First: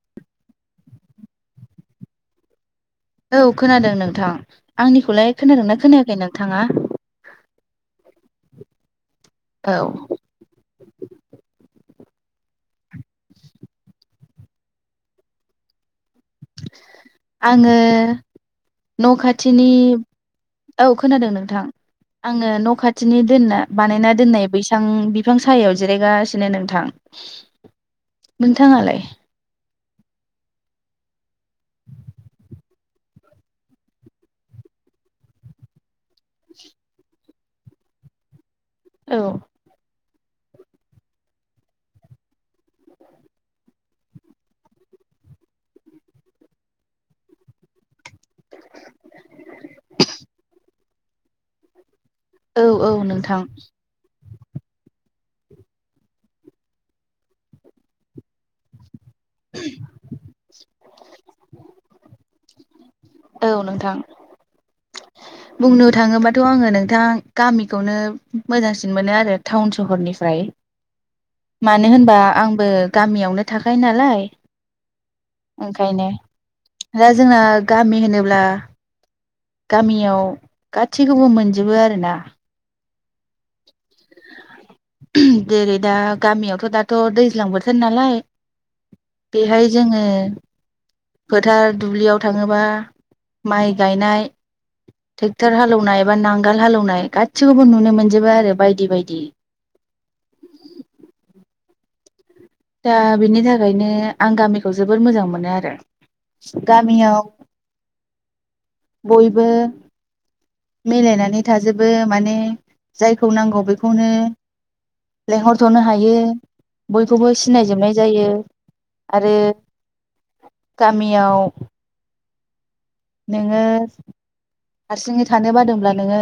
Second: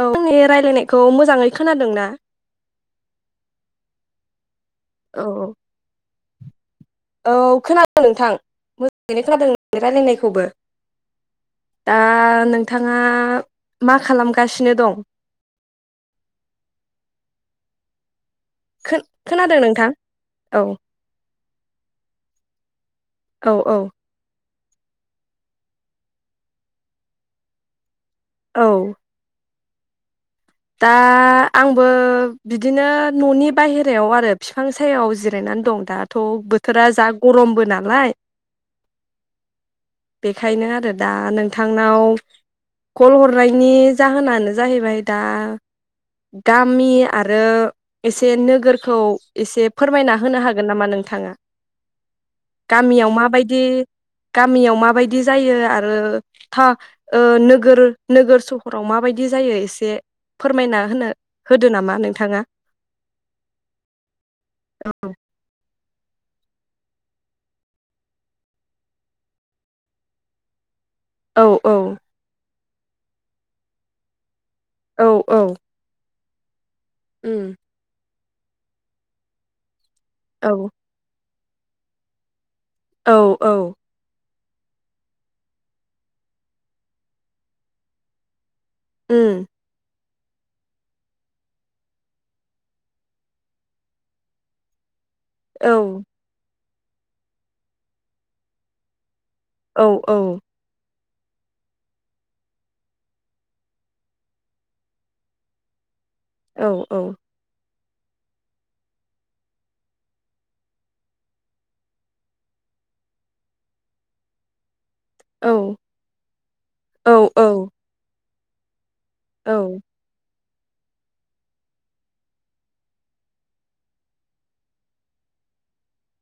औ आंनि रायलायनायखौ मोजाङै [inaudible] औ खोनादों नोंथां। आंनिखौलाय औ खोनादोंना खोनायाखै नों। थाङा। औ खोनादों नोंथां मोजाङैनो खोनादों औ नोंनि रायलायनायखौबो। दा नोंथां। थाङा मा खालाम गासिनो दं। आङो। न' खोनादों खाथिनि नोंथां औ खोनादों नोंथां आङो न' खाथिनि औ दोनना औ बानायना दोननाय बैसा थां बिफां सायायाव जिरायगासिनो नोंथां। औ नोंथाङालाय? दा आंबो बिदिनो न'नि बायाहेरायाव आरो बफफां सायाव जिरायनानै दं दाथ' बोथोरा जा गरमबो नालाय। औ। बेखायनो आरो दा नोंथांनाव कल हरनायनि जाहोनानो जाहैबाय दा। गामि आरो एसे नोगोरखौ एसे फोरमायना होनो हागोन नामा नोंथाङा। औ औ गामियाव नोंथां माबायदि। गामियाव माबायदि जायो आरो था-ओ-नोगोर नोगोर सहराव माबायदि। बिदि जायो एसे। फोरमायना होनो होदो नामा नों। थाङा। औ नोंथां। औ। बुंनो थाङोबाथ' आङो नोंथां गामिखौनो मोजांसिन मोनो आरो टाउन सहरनिफ्राय। औ औ मानो होनबा आं। बो गामियावनो थाखायो नालाय। औ औ ओंखायनो। दा जोंना गामि होनोब ब्ला । गामियाव गासैखौबो मोनजो जोबो आरो ना। औ औ। जेरै दा गामियावथ' दाथ' दैज्लां बोथोर नालाय। उम बेहाय जोङो। [inaudible] फोथार दुब्लियाव थाङोबा माइ गायनाय। टेक्टर औ हालौनाय बा नांगाल हालौनाय। नाय गासिखौबो नुनो मोनजोबो आरो बायदि बायदि। औ औ दा बिनि थाखायनो आं गामिखौ जबोर मोजां मोनो आरो। औ औ गामियाव। बयबो। मिलायनानै थाजोबो माने जायखौ नांगौ बेखौनो। औ लेंहरथ'नो हायो औ बयखौबो सिनायजोबनाय जायो। आरो। गामिआव । नोङो हारसिङै थानो बादोंब्ला नोङो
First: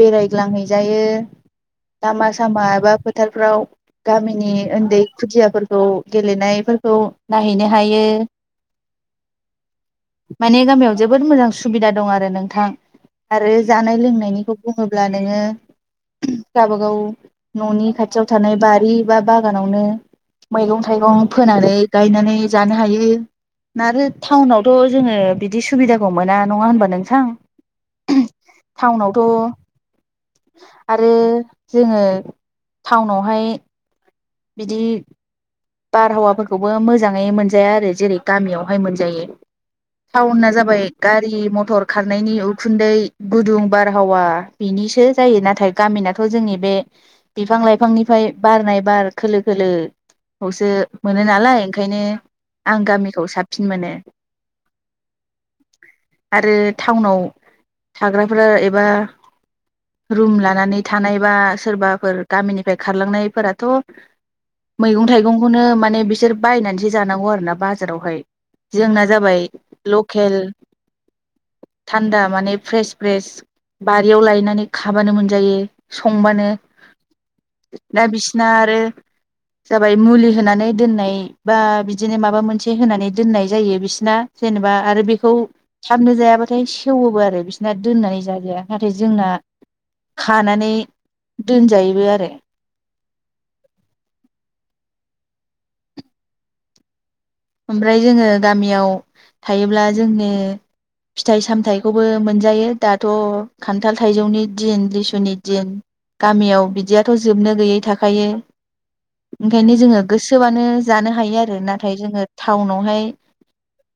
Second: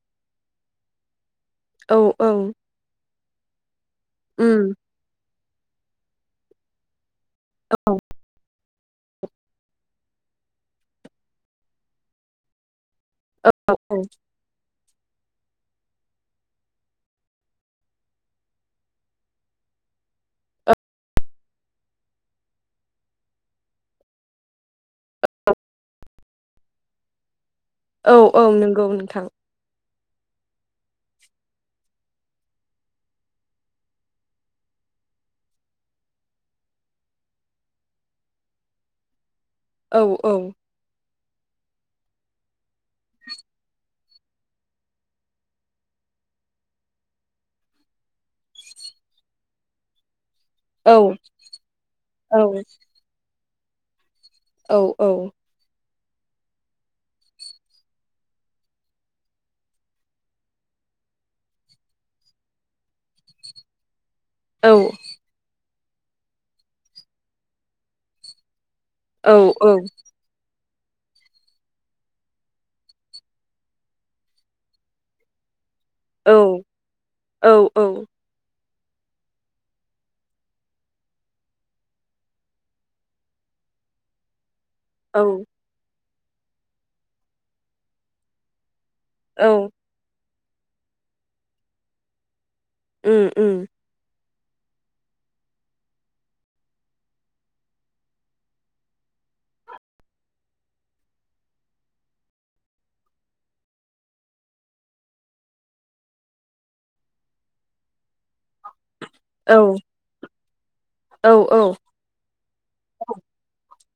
बेरायग्लांहैजायो। औ लामा औ सामा एबा फो फोथारफ्राव गामिनि उम उन्दै खुदिया फोरखौ गेलेनायफोरखौ नायहैनो हायो। माने गामियाव जोबोद मोजां सुबिदा दं आरो नोंथां। आरो औ जानाय लोंनायनिखौ बुङोब्ला नोङो गावबा गाव न'नि खाथियाव थानाय बारि बा बागानावनो मैगं थाइगं फोनानै गायनानै जानो हायो आरो टाउनावथ' जोङो बिदि सु सुबिदाखौ मोना नङा होनबा नोंथां। औ औ नंगौ नोंथां। टाउनावथ' आरो जोङो टाउनावहाय बिदि बारहावाफोरखौबो मोजाङै मोनजाया आरो जेरै गामियावहाय मोनजायो। औ औ टाउना जाबाय गारि मथर खारनायनि उखुन्दै गुदुं बारहावा बिनिसो जायो नाथाय गामिनाथ' जोंनि बे बिफां लाइफांनिफ्राय बारनाय बार खोलो खोलो खौसो औ मोनो नालाय ओंखायनो औ आं गामिखौ साब सिन मोनो। औ औ आरो टाउनाव थाग्राफोरा एबा रुम लानानै थानाय बा सोरबाफोर गामिनिफ्राय खारलांनायफोराथ' औ मैगं खौनो माने बिसोर बायनानैसो जानांगौ आरो ना बाजारावहाय। जोंना औ जाबाय औ लकेल थान्दा माने फ्रेश फ्रेश बारियाव लायनानै खाबानो मोनजायो। संबानो औ दा बिसना आरो जाबाय मुलि होनानै दोननाय बा बिदिनो माबा मोनसे होनानै दोननाय जायो बिसिना। जेनेबा आरो औ बेखौ थाबनो जायाबाथाय सेवोबो आरो बिसिरना दोननानै जाजाया। नाथाय जोंना औ खानानै दोनजायोबो आरो। उम उम ओमफ्राय जोङो गामियाव थायोब्ला जोंनो फिथाइ सामथाइखौबो मोनजायो दाथ' खान्थाल थाइजौनि दिन लिसुनि दिन गामियाव बिदियाथ' जोबनो गैयै थाखायो। औ ओंखायनो जोङो गोसोबानो जानो औ हायो औ आरो नाथाय जोङो टाउनावहाय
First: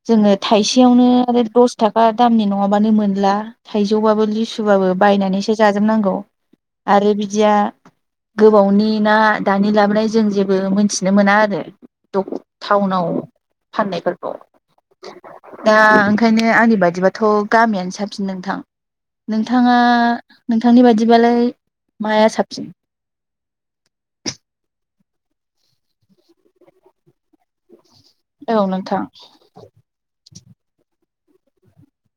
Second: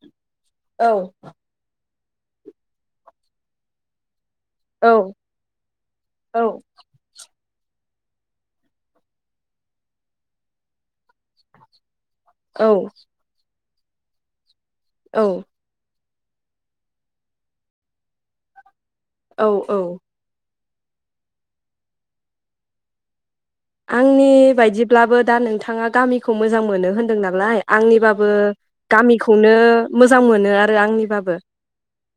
जोङो औ थाइसेयावनो आरो दस थाखा दामनि नङाबानो मोनला थाइजौबाबो लिसु सुबाबो बायनानैसो जाजोबनांगौ आरो बिदिया गोबावनि ना दानि लाबोनाय जों जेबो मोनथिनो मोना आरो? द टाउनाव फाननायफोरखौ औ दा ओंखायनो आंनि बादिबाथ' गामियानो साबसिन नोंथां । औ नोंथाङा? औ नोंथांनि बायिबालाय माया साबसिन? आंनि बायदिब्लाबो दा नोंथाङा गामिखौ मोजां मोनो होनदों नालाय आंनिबाबो बो औ नोंथां गामिखौनो मोजां मोनो। आरो आंनिबाबो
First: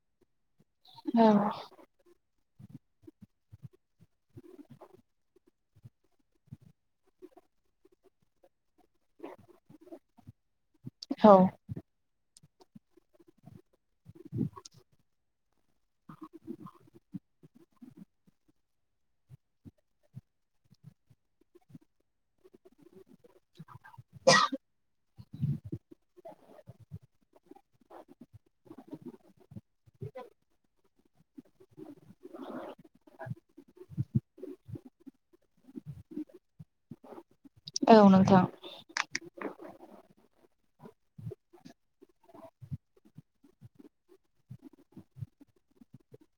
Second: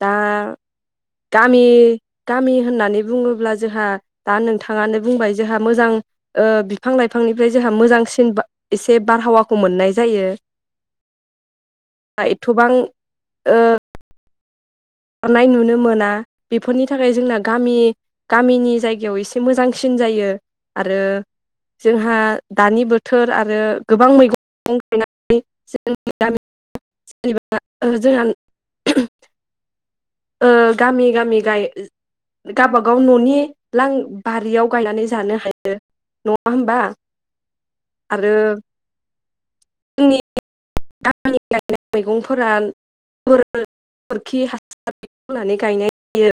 दा औ गामि गामि होननानै बुङोब्ला जोंहा दा नोंथाङानो बुंबाय जोंहा मोजां ओ बिफां लाइफांनिफ्राय जोंहा मोजांसिन एसे बारहावाखौ मोननाय जायो। औ एथ'बां ओ [inaudible] नाय नुनो मोना बेफोरनि थाखाय जोंना गामि गामिनि जायगायाव एसे मोजांसिन जायो आरो जोंहा दानि बोथोर आरो गोबां मैगं [unintelligible] थाइगं [unintelligible] गायनानै जों [unintelligible] गामिबा [unintelligible] जोंहा ओ गामि गामि गाय गबागाव न'नि लां बारियाव गायनानै जानो हायो नङा होबा? औ आरो नोंथां जोंनि [unintelligible] [unintelligible] होनानै गायनाय जायो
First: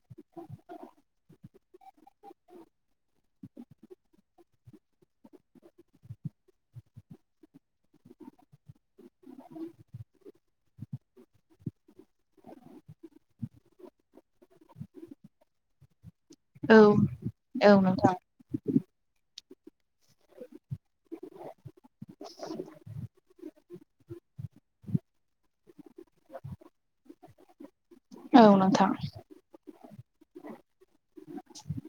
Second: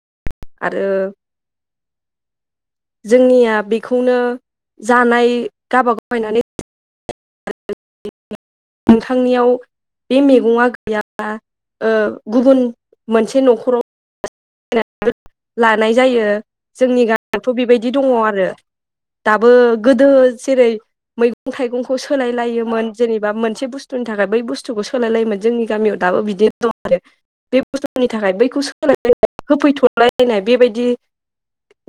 आरो जोंनिया बेखौनो जानाय गाबागाव बायनानै [unintelligible] नोंथांनियाव बे मैगङा या ओ गुबुन मोनसे न'खराव [unintelligible] लानाय जायो औ जोंनि गामिथ' औ बेबायदि दङ नोंथां आरो दाबो गोदो जेरै मैगं थाइगंखौ सोलायलायोमोन जेनेबा मोनसे बुस्थुनि थाखाय बै बुस्थुखौ सोलायलायोमोन जोंनि गामियाव दाबो बिदिनो दं आरो खस्थ'नि थाखाय औ बैखौ नोंथां सोलाय [unintelligible] होफैथ' [unintelligible] लायलायनाय बेबायदि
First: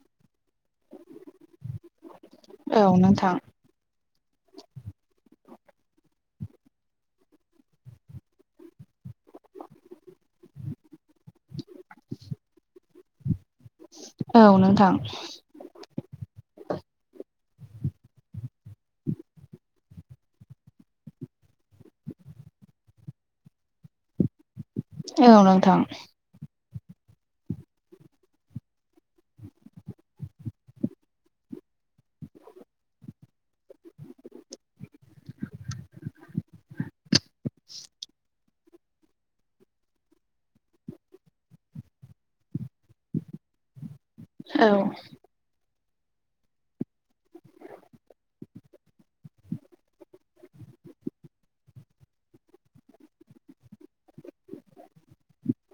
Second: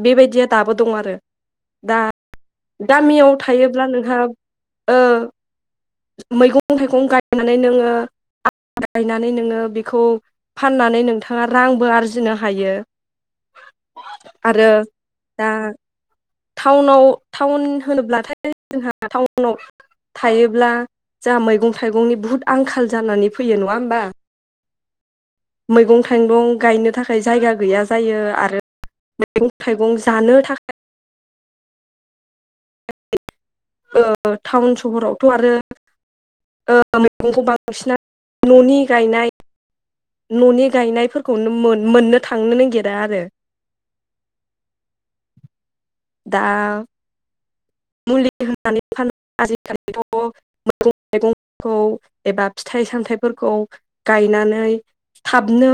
बेबायदिया दाबो दं आरो दा औ गामियाव नोंथां थायोब्ला नोंहा ओ मैगं थाइगं गायनानै नोङो आ गायनानै नोङो बेखौ फाननानै नोंथाङा रांबो आरजिनो हायो। औ आरो नोंथां दा टाउनाव टाउन होनोब्लाथाय जोंहा टाउनाव थायोब्ला जोंहा मैगं थाइगंनि बुहुद आंखाल जानानै फैयो नङा होमबा। औ नोंथां। मैगं थाइगं गायनो थाखाय जायगा गैया जायो आरो मैगं थाइगं जानो थाखाय टाउन सहरावथ आरो मैगंखौ बांसिन न'नि गायनाय न'नि गायनायफोरखौनो मोननो थांनो नागिरा आरो औ दा मुलि होनानै फानो आजिखालिथ मैगं थाइगंखौ एबा फिथाइ सामथाइफोरखौ गायनानै थाबनो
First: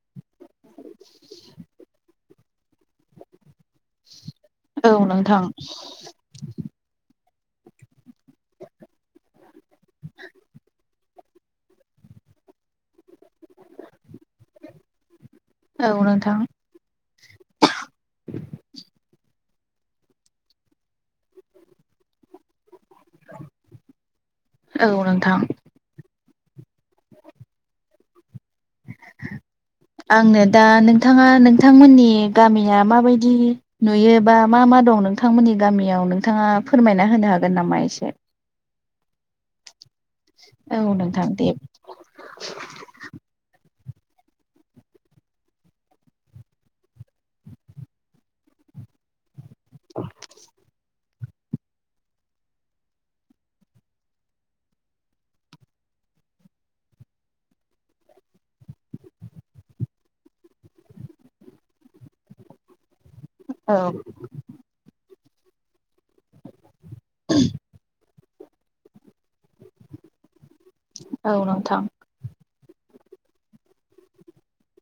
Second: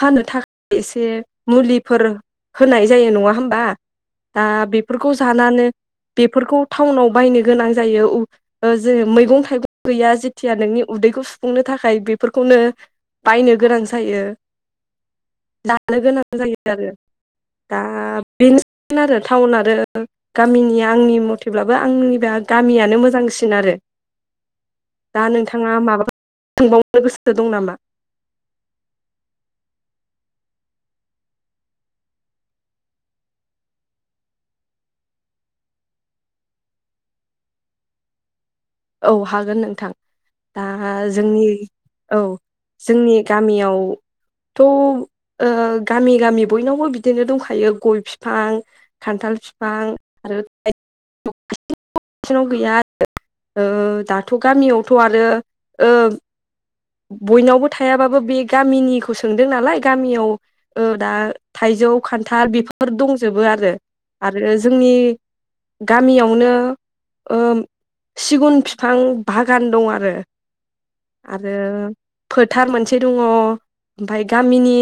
फाननो थाखाय एसे मुलिफोर होनाय जायो नङा होमबा दा औ बेफोरखौ नोंथां जानानो बेफोरखौ टाउनाव बायनो गोनां जायो ओ मैगं थायगं गैया जेथिया नोंनि। उदैखौ सुफुंनो थाखाय बेफोरखौनो बायनो गोनां जायो। औ लानो गोनां नोंथां जायो आरो दा बेनोसै मोन आरो टाउन आरो गामिनि आंनि मथेब्लाबो आंनि बा गामियानो मोजांसिन आरो औ दा नोंथां नोंथाङा माबाफोर सोंबावनो गोसो दं नामा? आंनो दा नोंथाङा नोंथांमोननि गामिया माबायदि नुयो बा मा मा दं नोंथांमोननि गामियाव नोंथाङा फोरमायना होनो हागोन नामा एसे? औ हागोन नोंथां दा औ नोंथां जोंनि दे औ जोंनि गामियाव थ ओ गामि गामि बयनावबो बिदिनो दंखायो गय बिफां खान्थाल बिफां आरो नसे ननैनाव गैया आरो। ओ दाथ गामियावथ आरो ओ बयनावबो थायाबाबो बे गामिनिखौ सोंदों नालाय गामियाव ओ दा थाइजौ खान्थाल बेफोर फोर दंजोबो आरो औ आरो जोंनि गामियावनो सिगुन बिफां बागान दं आरो [inaudible] [inaudible] फोथार मोनसे दङ ओमफ्राय गामिनि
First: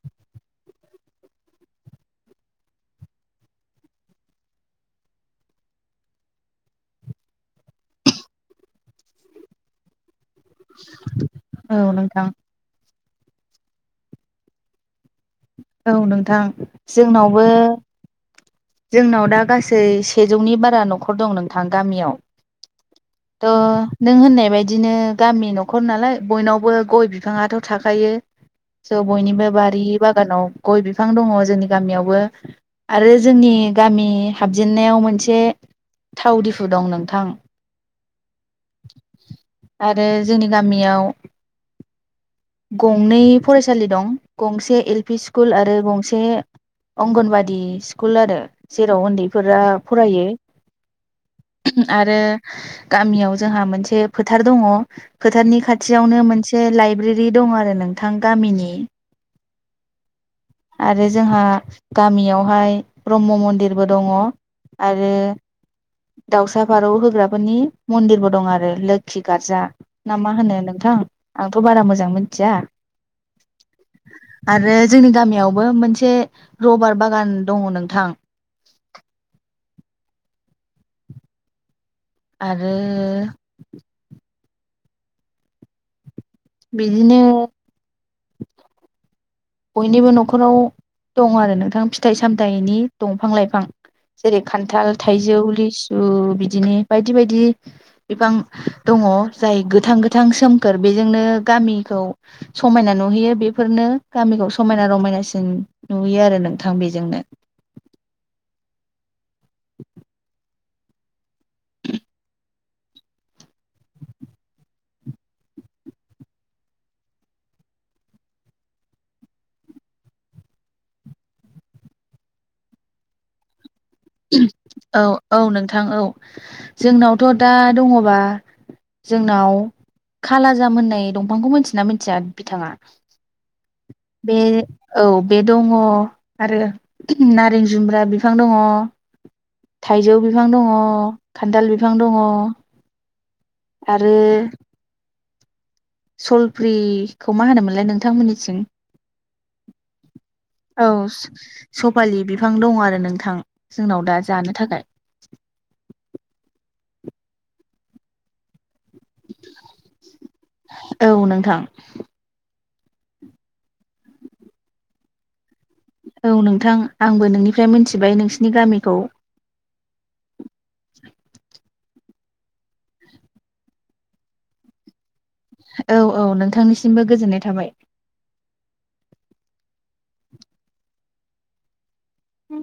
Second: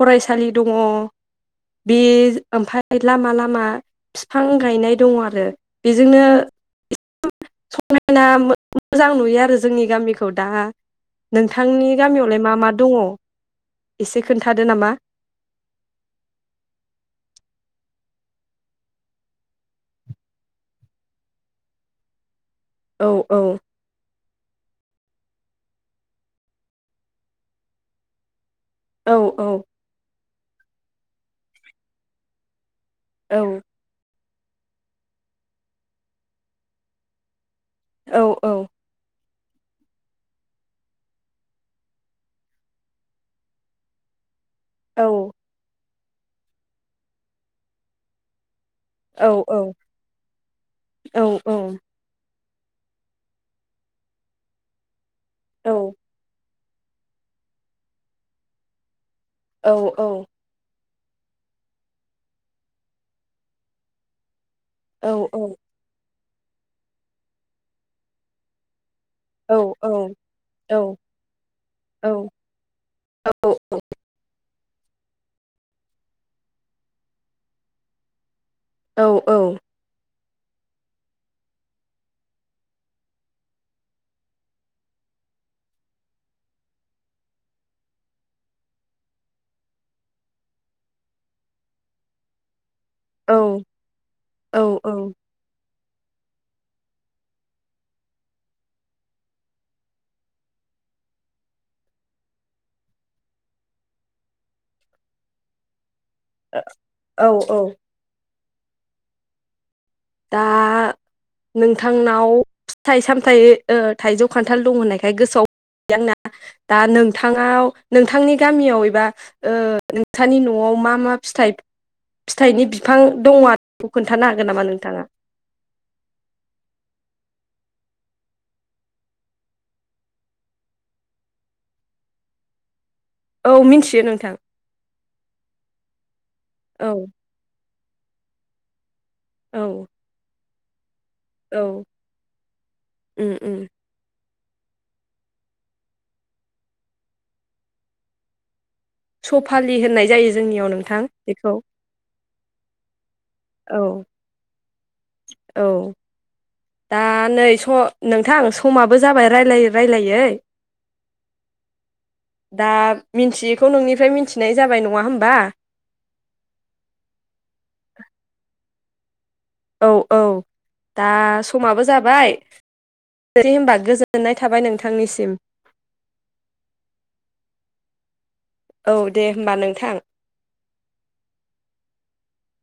फरायसालि दङ बे ओमफ्राय लामा लामा बिफां गायनाय दङ आरो बेजोंनो समायना मोजां नुयो आरो जोंनि गामिखौ दा औ नोंथांनि नोंथां गामियावलाय मा मा दङ? एसे खोन्थादो नामा। औ नोंथां जोंनावबो जोंनाव दा गासै सेजौनि बारा नखर दं नोंथां गामियाव। औ औ थ नों होननाय बेबायदिनो गामि न'खर नालाय बयनावबो गय बिफाङाथ' थाखायो स' औ बयनिबो औ बारि बाग गानाव गय बिफां दङ जोंनि गामियावबो आरो जोंनि गामि हाबजेनन्नायाव मोनसे थाव दिफु दं नोंथां औ औ आरो जोंनि गामियाव गंनै फरायसालि दं गंसे एल औ पि स्कुल आरो गंसे से अंगनबादि स्कुल आरो जेराव औ उन्दैफोरा फरायो औ आरो गामियाव जोंहा मोनसे फोथार दङ फोथारनि औ खाथियावनो मोनसे से लाइब्रेरि रि दं आरो नोंथां गामिनि औ औ आरो जोंहा गामियावहाय ब्रह्म मन्दिरबो दङ। आरो दावसा फारौ होग्राफोरनि मन्दिरबो दं आरो लोग खि औ गार्जा ना मा होनो नोंथां आंथ' बारा मोजां मोन औ औ औ आरो जोंनि गामियावबो मोनसे रबार बागान दङ नोंथां औ औ आरो बिदिनो बयनिबो न'खराव दं आरो नोंथां फिथाइ सामथाइनि दंफां लाइफां जेरै औ खान्थाल औ थाइजौ लिस ओम बिदिनो बायदि बायदि बिफां दङ जाय गोथां गोथां सोमखोर बेजोंनो गामिखौ समायना नुहैयो बेफोरनो गामिखौ समायना रमायनासिन नुयो आरो नोंथां बेजोंनो औ औ [inaudible] दा नोंथांनाव फिथाइ सामथाइ ओ थाइजौ खान्थाल दं होननायखाय गोसोआव फैबाय आंना दा नोंथाङाव नोंथांनि गामियाव एबा ओ नोंथांनि न'आव मा मा फिथाइ फिथाइनि बिफां दङ आर खोन्थानो हागोन नामा नों औ औ नोंथां औ जोंनावथ' दा दङबा जोंनाव खालाजाम होननाय दंफांखौ मोनथियोना मिनथिया बिथाङा? औ मिन्थियो नोंथां बे औ बे दङ आरो औ नारें जुमब्रा बिफां दङ औ थायजौ बिफां दङ खान्थाल औ बिफां दङ उम उम आरो सलफ्रिखौ मा होनोमोनलाय नोंथांमोननिथिं सफालि होननाय जायो जोंनियाव औ नोंथां बेखौ सफालि बिफां दं आरो नोंथां जोंनाव औ दा जानो थाखाय औ दा नै स नोंथां समाब जाबाय रायलायै रायलायै। औ नोंथां दा मिन्थियैखौ नोंनिफ्राय मिथिनाय जाबाय नङा होमबा औ नोंथां आंबो नोंनिफ्राय मोनथिबाय नोंसिनि गामिखौ औ औ दा समाबो जाबाय दै होनबा गोजोननाय थाबाय नोंथांनिसिम। औ औ नोंथांनिसिमबो गोजोननाय थाबाय। औ दे होमबा नोंथां। उ